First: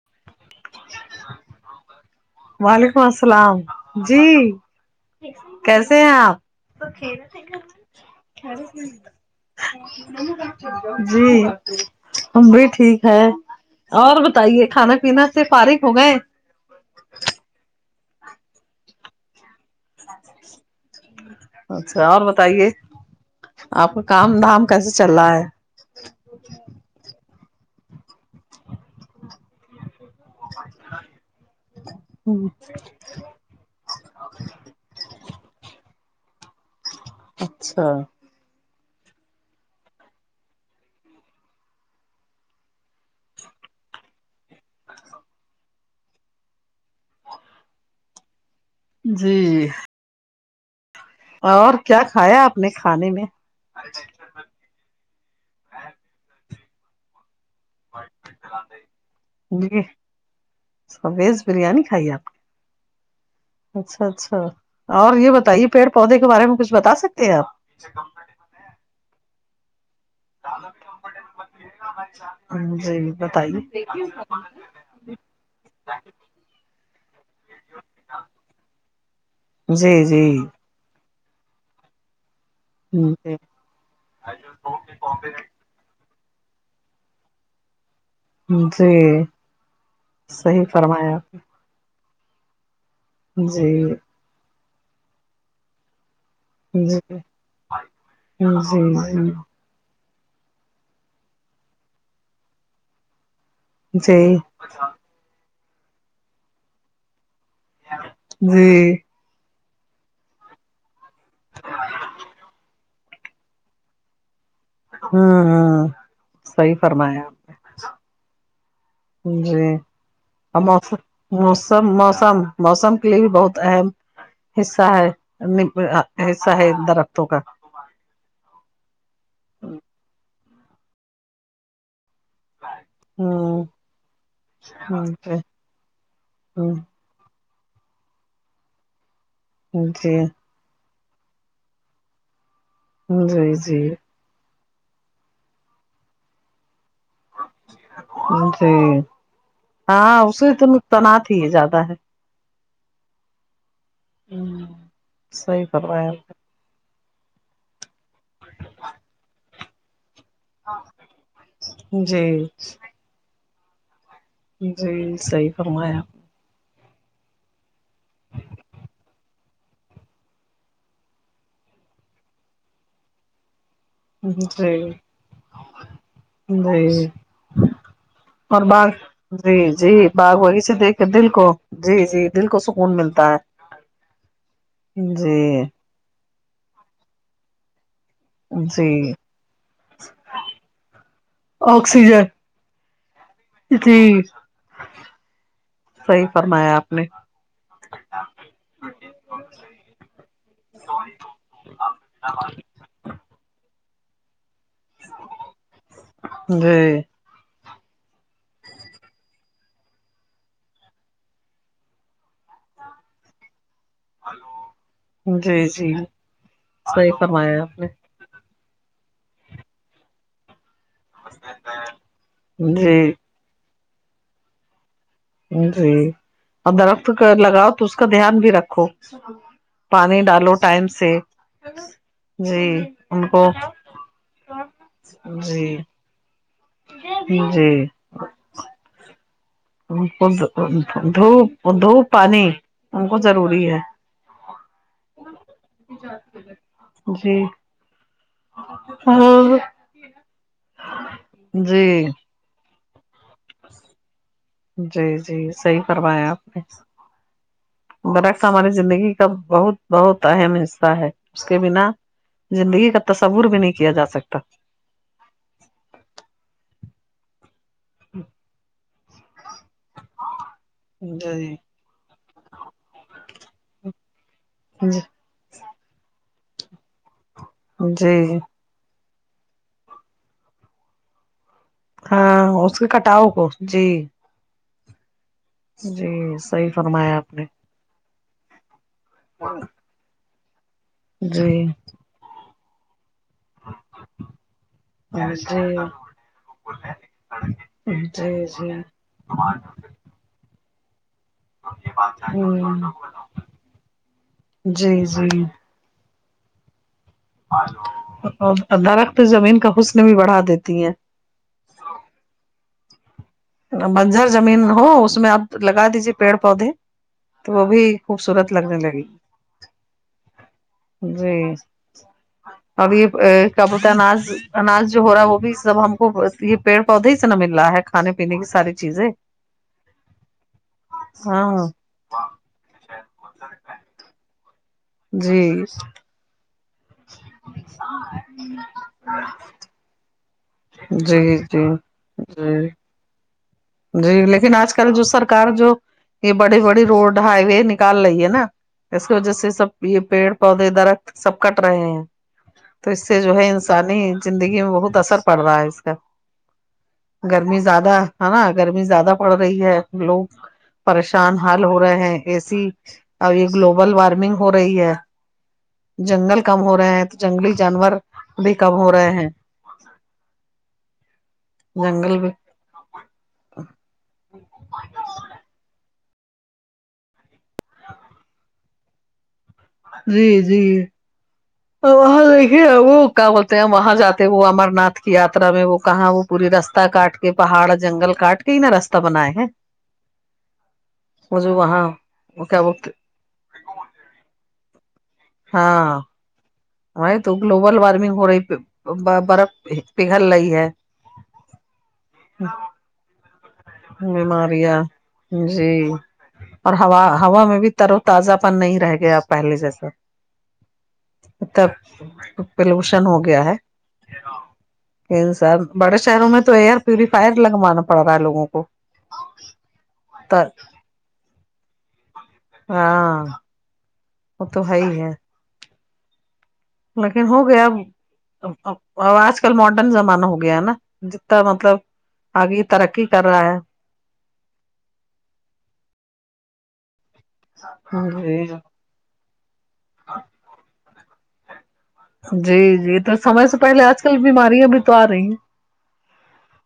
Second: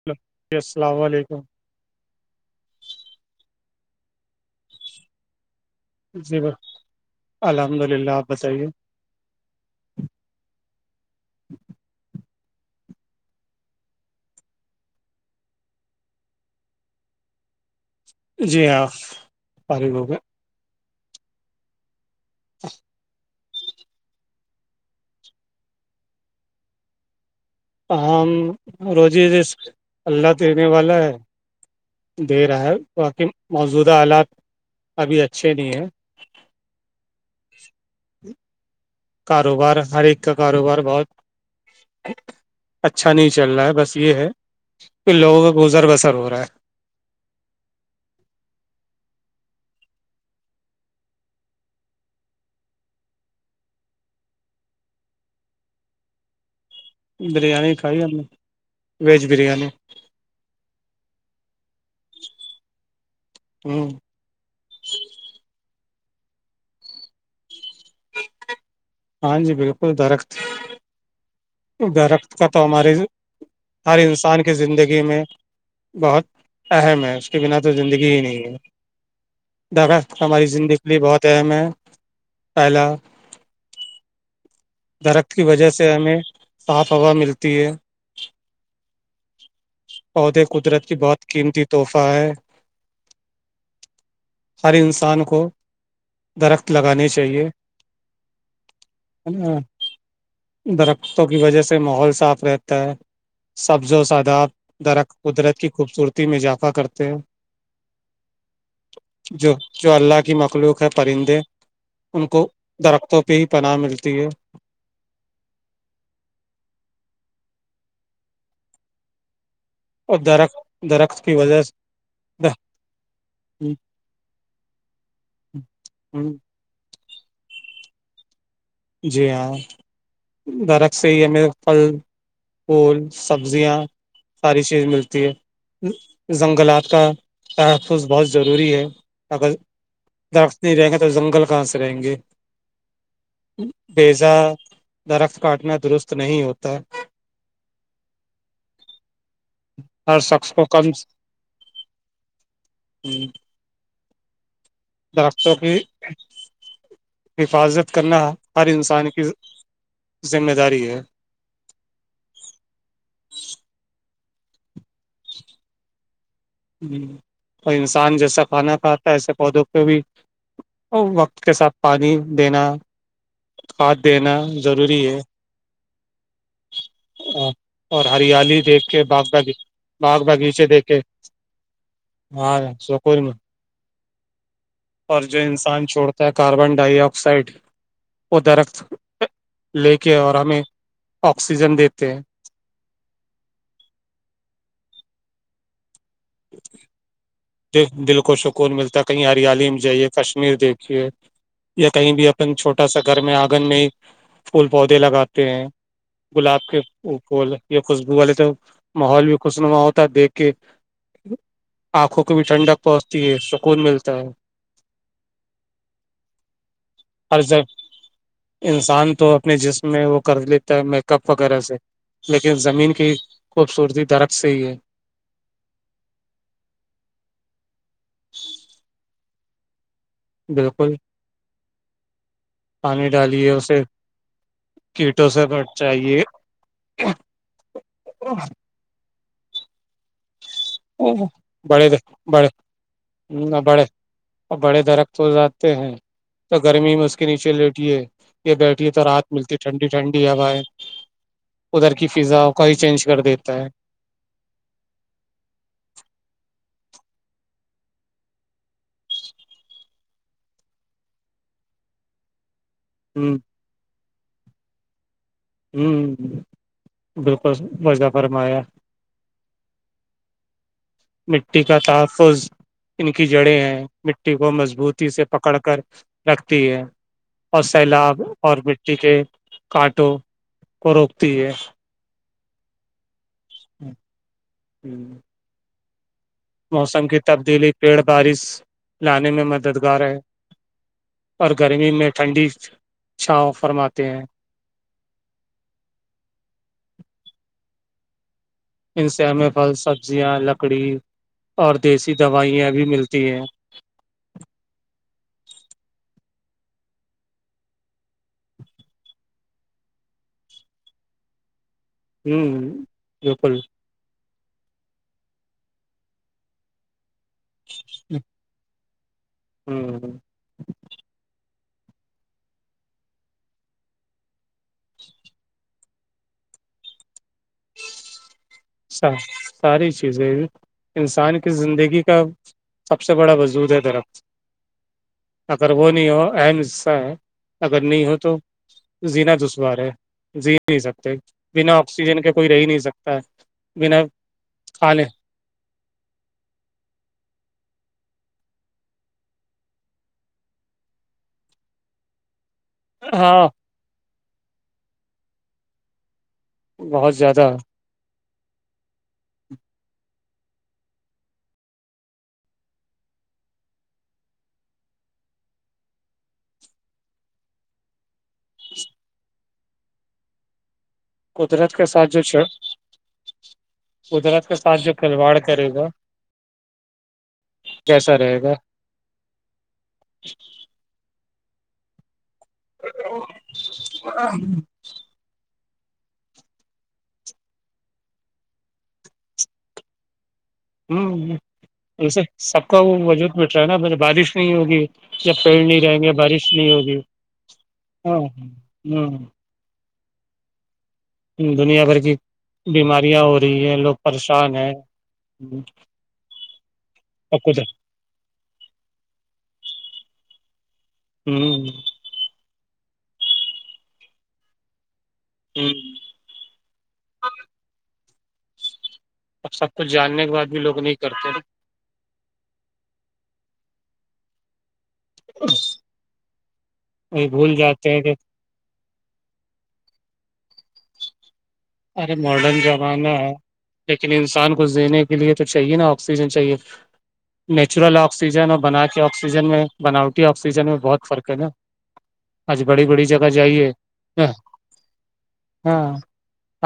Hello جی السلام علیکم وعلیکم السلام جی کیسے ہیں آپ جی [inaudible] الحمد للہ آپ بتائیے جی ہم بھی ٹھیک ہے اور بتائیے کھانا پینا سے فرق ہو گئے جی آف اچھا اور بتائیے آپ کا کام دھام کیسے چل رہا ہے ہم روزی ر اللہ دینے والا ہے دے رہا ہے باقی موجودہ حالات ابھی اچھے نہیں ہیں اچھا کاروبار ہر ایک کا کاروبار بہت اچھا نہیں چل رہا ہے بس یہ ہے کہ لوگوں کا گزر بسر ہو رہا ہے جی اور کیا کھایا آپ نے کھانے میں بریانی کھائی ہم نے ویج بریانی ویز بریانی کھائی آپ نے ہ اچھا اچھا اور یہ بتائیے پیڑ پودے کے بارے میں کچھ بتا سکتے ہیں آپ ہاں جی بالکل درخت [inaudible] [unintelligible] درخت کا تو ہمارے جی بتائیے ہر انسان کی زندگی میں بہت اہم ہے اس کے بنا تو زندگی ہی نہیں ہے جی درخت جی ہماری زندگی لی بہت اہم ہے پہلا [unintelligible] درخت کی وجہ سے ہمیں صاف ہوا ملتی ہے جی پودے صحیح قدرت کی فرمایا آپ۔ بہت قیمتی تحفہ ہے جی ہر انسان کو درخت جی جی لگانے چاہیے جی جی ہے نا درختوں کی وجہ سے ماحول صاف رہتا ہے سبز و ساداب درخت قدرت کی خوبصورتی میں اضافہ کرتے ہیں جی جو جو اللہ کی مخلوق ہے پرندے ان کو درختوں پہ ہی پناہ ملتی ہے ہاں ہاں صحی فرمایا آپ جی اور درخت اوروم درخت کی وجہ سے موسم موسم موسم کے لیے بھی بہت اہم حصہ ہے حصہ ہے درختوں کا جی ہاں درخت سے ہی ہے میرے پھل پھول ہوں سبزیاں ساری چیز ہوں ملتی ہے جنگلات کا تحفظ بہت ضروری ہے اگر جی درخت نہیں رہیں گا تو جنگل کہاں سے رہیں گے جی جی جی بیزا درخت کاٹنا درست نہیں ہوتا جی ہاں اسی ت تنات ہی ہے زیادہ ہے ہوں ہوں [unintelligible] [inaudible] درختوں کی حفاظت کرنا ہر انسان کی ذمہ داری ہے جی جی صحی فرمایا ہ اور انسان جیسا کھانا کھاتا ہے ایسے پودوں پہ بھی اور وقت کے ساتھ پانی دینا ہاتھ دینا ضروری ہے جیی اور ہریالی اور دیکھ باغ کے باغ جی جی باغ وایے دیکھ کے دل کو جی جی دل کو ہاں سکون ملتا میں ہے اور جو جی انسان چھوڑتا ہے کاربن ڈائی آکسائڈ وہ درخت جی لے کے اور ہمیں آکسیجن دیتے ہیں جی صحیح فرمایا آپ نے د دل کو سکون ملتا ہے کہیں ہریالی میں جائیے کشمیر دیکھیے یا کہیں بھی اپن چھوٹا چھوٹا سا گھر میں آنگن میں پھول پودے لگاتے ہیں گلاب کے جی یہ خوشبو والے تو ماحول بھی خوشنما ہوتا ہے دیکھ کے آنکھوں کو بھی ٹھنڈک پہنچتی ہے سکون ملتی جی جی صحیح ہر فرمایا جب آپ نے انسان تو اپنے جسم میں وہ کر لیتا ہے میک اپ وغیرہ سے لیکن زمین جی کی خوبصورتی درخت سے ہی ہے جی اور درخت کا لگاؤ تو اس کا دھیان بھی رکھو پانی ڈالو ٹائم بالکل سے جی پانی ان کو ڈالیے اسے کیٹوں سے جی بچائیے جی ا ان کو دھوپ بڑے دھوپ پانی بڑے ان کو ضروری ہے اور بڑے درخت ہو جاتے ہیں تو گرمی میں اس کے جی نیچے لیٹھی ہے یہ بیٹھی ہے تو رات اور ملتی ٹھنڈی ٹھنڈی ہوایں ادھر جی کی فضا کو ہی چینج کر دیتا ہے جی جی صحیح کروایا آپ نے برعکس ہماری زندگی کا بہت بہت اہم حصہ ہے اس کے بنا زندگی کا ہ تصور بھی نہیں کیا جا سکتا ہوں بالکل وظفرمایا جی مٹی کا تحفظ ان کی جڑیں ہیں مٹی کو جی مضبوطی سے پکڑ کر رکھتی ہے اور سیلاب جی اور مٹی کے کانٹوں کو روکتی ہے ہاں اس کے کٹاؤ کو جی ہوں جی صحیح موسم فرمایا کی آپ نے تبدیلی پیڑ بارش لانے میں مددگار ہے اور جی گرمی میں ٹھنڈی چاؤ فرماتے ہیں جی جی جی ان سے ہمیں پھل سبزیاں لکڑی اور دیسی دوائیاں ہوں بھی ملتی ہیں جی جی اور درخت زمین کا حسن بھی بڑھا دیتی ہیں ہوں بالکل بنجر زمین ہو اس میں آپ لگا دیجیے پیڑ پودے تو وہ بھی خوبصورت لگنے لگی ہوں جی اور یہ کبوتا اناج انج جو ہو رہا ہے وہ بھی سب ہم کو یہ پیڑ پودے ہی سے نہ مل رہا ہے کھانے پینے کی ساری چیزیں اچا ساری چیزیں انسان کی ہاں زندگی کا سب سے بڑا وجود ہے درف جی اگر وہ نہیں ہو اہم حصہ ہے ارے جی نہیں سکتے جی جی بنا آکسیجن کے کوئی جی رہ ہی نہیں سکتا بنا جی لیکن آج کل جو کھانے سرک جو یہ بڑی بڑی روڈ ہائی وے نکال رہی ہے نا اس کی وجہ سے سب یہ پیڑ پودے درخت سب کٹ رہے ہیں تو اس سے جو ہے ہاں انسانی زندگی میں بہت اثر پڑ رہا ہے اس کا گرمی زیادہ ہے نا گرمی زیادہ پڑ رہی ہے لوگ پریشان حال ہو رہے ہیں ایسی ا یہ گلوبل وارمنگ ہو رہی ہے جنگل کم ہو رہے ہیں تو جنگلی جانور بھی کم ہو رہے ہیں [unintelligible] [inaudible] قدرت کے ساتھ جنگل جو بھی چ قدرت کے ساتھ جو کھلواڑ کرے گا کیسا رہے گا جی جی وہاں دیکھیے وہ کیا بولتے ہیں ہم وہاں جاتے ہیں وہ امر ناتھ یاتا میں وہ کہاں وہ پوری رستہ کاٹ کے پہاڑ جنگل کاٹ کے ہی نا رستہ بنائے ہیں [unintelligible] [inaudible] ہوں وہ جو وہاں اسے وہ کیا سب کا بولتے وہ وجود بیٹ رہا ہے نا م بارش نہیں ہوگی جب پیڑ نہیں رہیں گے بارش نہیں ہوگی بائی تو گلوبل وارمنگ ہاں ہو رہی ہ برف پگل رہی ہے دنیا بھر کی بیماریاں ہو رہی ہیں لوگ پریشان ہیں بیماریاں جی اور ہوا ہوا سب میں کچھ بھی تر و تازہ پن نہیں رہ گیا پہلے جیسا ہ اتنا پولوشن ہو گیا ہے انسان ہ بار شہروں میں تو ایئر پیوریفائر لگوانا پڑ رہا ہے لووں کو اب سب کچھ جاننے کے بعد بھی لوگ نہیں کرتےے ہاں وہ تو ہے ہی ہے وہ لیکن ہو بھول گیا جاتے ہیں کہ آج کل ماڈرن زمانہ ہو گیا نا جتنا مطلب ارے ماڈرن آگے ترقی زمانہ کر رہا ہے لیکن انسان کو زنے کے لیے تو چاہیے نا آکسیجن چاہیے نیچرل ہے آکسیجن اور بنا کے آکسیجن میں بناوٹی آکسیجن میں بہت فرق ہے نا جی آج بڑی جی بڑی تو جگہ سمے سے جائیے پہلے آج کل بیماریاں بھی تو آ رہی ہیں ہاں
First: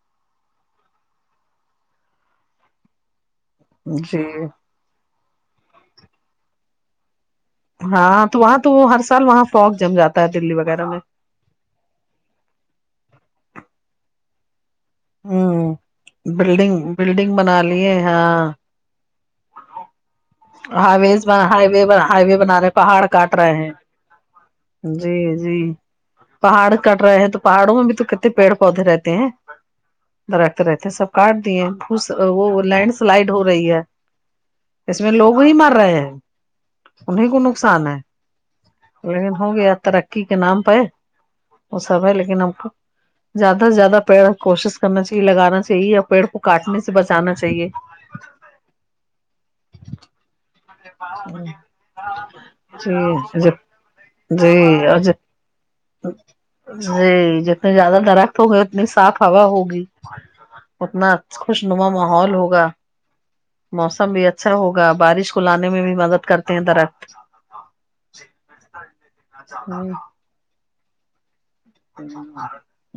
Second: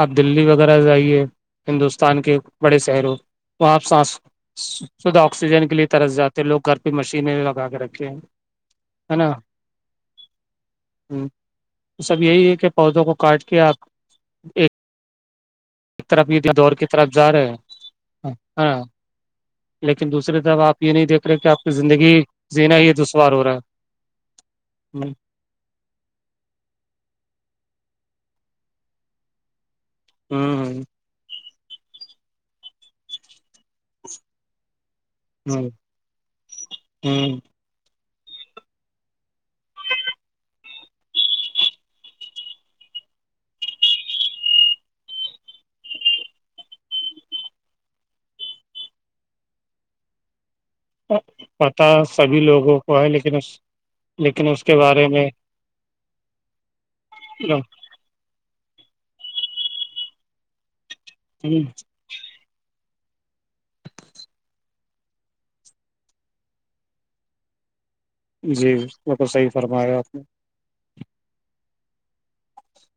آپ دلی وغیرہ جائیے ہندوستان کے بڑے شہروں وہاں ہیں سانس جی شدہ آکسیجن کے لیے ترس جاتے ہیں لوگ گھر پہ مشین ہاں تو وہاں تو ہر سال وہاں فوک جم جاتا ہے دلی وغیرہ میں سب یہی ہے کہ پودوں کو کاٹ کے آپ ایک ہوں طرف یہ دور بلڈنگ کی طرف بلڈنگ جا رہے بنا لیے ہاں لیکن دوسری طرف آپ یہ ہائی نہیں وز دیکھ رہے کہ آپ ہائی کی وے زندگی ہائی وے بنا رہے جینا یہ پہاڑ کاٹ دشوار ہو رہے رہا ہیں ہے جی جی پہاڑ کٹ رہے ہیں تو پہاڑوں میں بھی تو کٹے پیڑ پودے رہتے ہیں درخت ہ رہتے سب کاٹ دیے بھس وہ لینڈ سلائڈ ہو رہی ہے اس لوگ ہی ہ مر رہے ہیں ہ انیں ہ کو نقصان ہے لیکن ہو گیا ترقی کے نام پہ وہ سب ہے لیکن ہم کو زیادہ سے زیادہ پیڑ کوشش کرنا چاہیے لگانا چاہیے اور پیڑ کو کاٹنے سے بچانا چاہیے پتہ سبھی لوگوں کو ہے لیکن اس جی لیکن جی اس کے اج بارے میں جی جتنے زیادہ طرح گئے اتنی صاف ہوا ہوگی اتنا خوش نما ماحول ہوگا موسم بھی اچھا ہوگا بارش کو لانے میں بھی مدد کرتے ہیں درخت جی وہ تو صحیح ہ فرمایا آپ نے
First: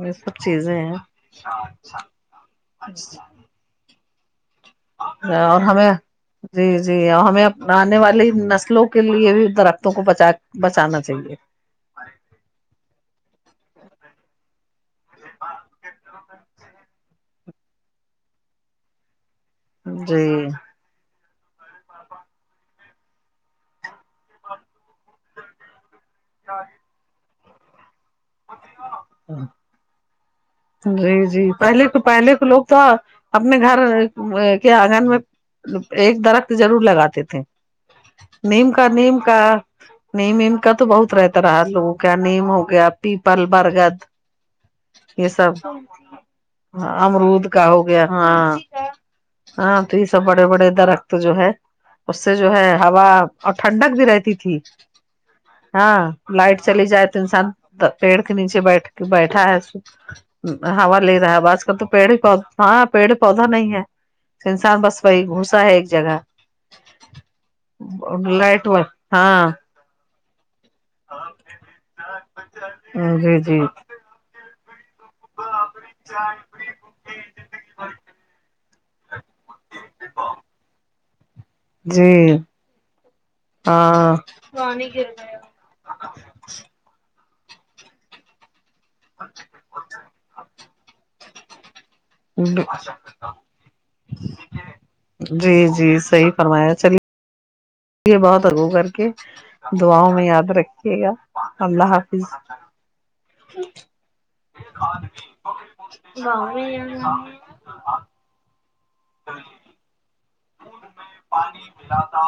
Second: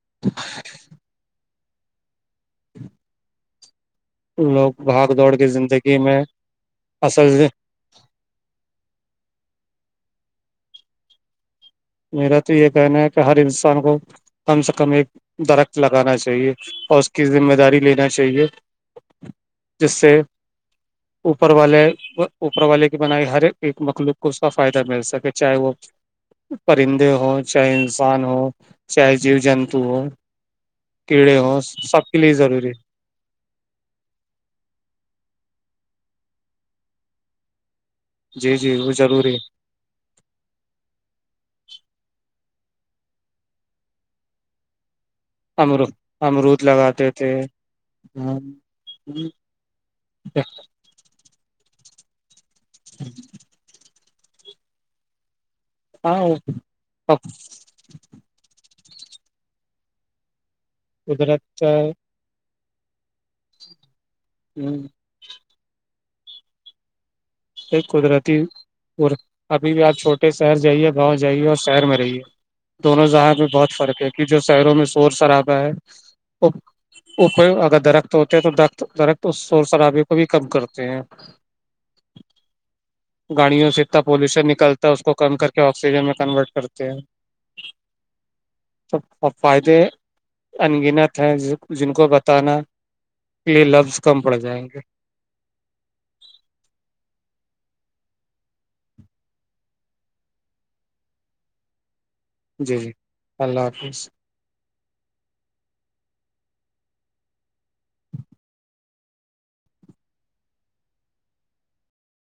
یہ سب چیزیں ہیں لوگ باہر اور ہمیں جی جی اور اصل ہمیں آنے والی نسلوں کے لیے درختوں کو بچا بچانا چاہیے میرا تو یہ کہنا ہے کہ ہر انسان کو کم سے کم ایک درخت لگانا چاہیے اور اس کی ذمہ داری لینا چاہیے [inaudible] جس سے جی اوپر والے اوپر والے کی بنائی ہر ایک مخلوق کو اس کا فائدہ مل سکے چاہے وہ ہاں پرندے ہو چاہے انسان ہو چاہے جیو جنتو ہو جی کیڑے جی ہو پہلے سب کے لیے پہلے لوگ ضروری تو ہے اپنے گھر کے آنگن میں ایک درخت ضرور لگاتے تھے جی نیم جی کا وہ نیم ضروری کا ہے نیم ایم کا تو بہت رہتا رہا لوگوں کیا نیم ہو گیا پیپل برگد یہ سب امر امرود لگاتے تھے امرود کا ہو گیا ہاں ہاں تو سب بڑے بڑے درخت تو جو ہے اس سے جو ہے ہوا اور ٹھنڈک بھی رہتی تھی ہاں لائٹ چلی جائے تو انسان پیڑ کے نیچے بیٹھ کے بیٹھا ہے ہا لے رہا ہے اب قدرت آج کل تو پیڑ پود ہاں پیڑ پودا نہیں ہے انسان بس کوئی گھسا ہے ایک جگہ ایک قدرتی لائٹ ہاں ابھی بھی آ چھوٹ شہر جائیے گاؤں جائیے اور شہر میں رہیے دونوں ہان جی میں جی بہت فرق ہے کہ جو شہروں میں شور شرابہ ہے اوپر اگر درخت ہوتے ہیں تو درخت درخت اس شور شرابے کو بھی کم کرتے ہیں جی گاڑیوں سے اتنا ہاں پالیوشن نکلتا ہے اس کو کم کر کہ آکسیجن میں کنورٹ کرتے ہیں تو فائدے انگنت ہے جن کو بتانا جی میرے لفظ کم پڑ جائیں گے جی جی صحیح فرمایا چلیے یہ بہت اگے کر کے دعاؤ میں یاد رکھیے گا اللہ حافظ جی جی اللہ ج حافظ گا میں دودھ میں پانی ملاتا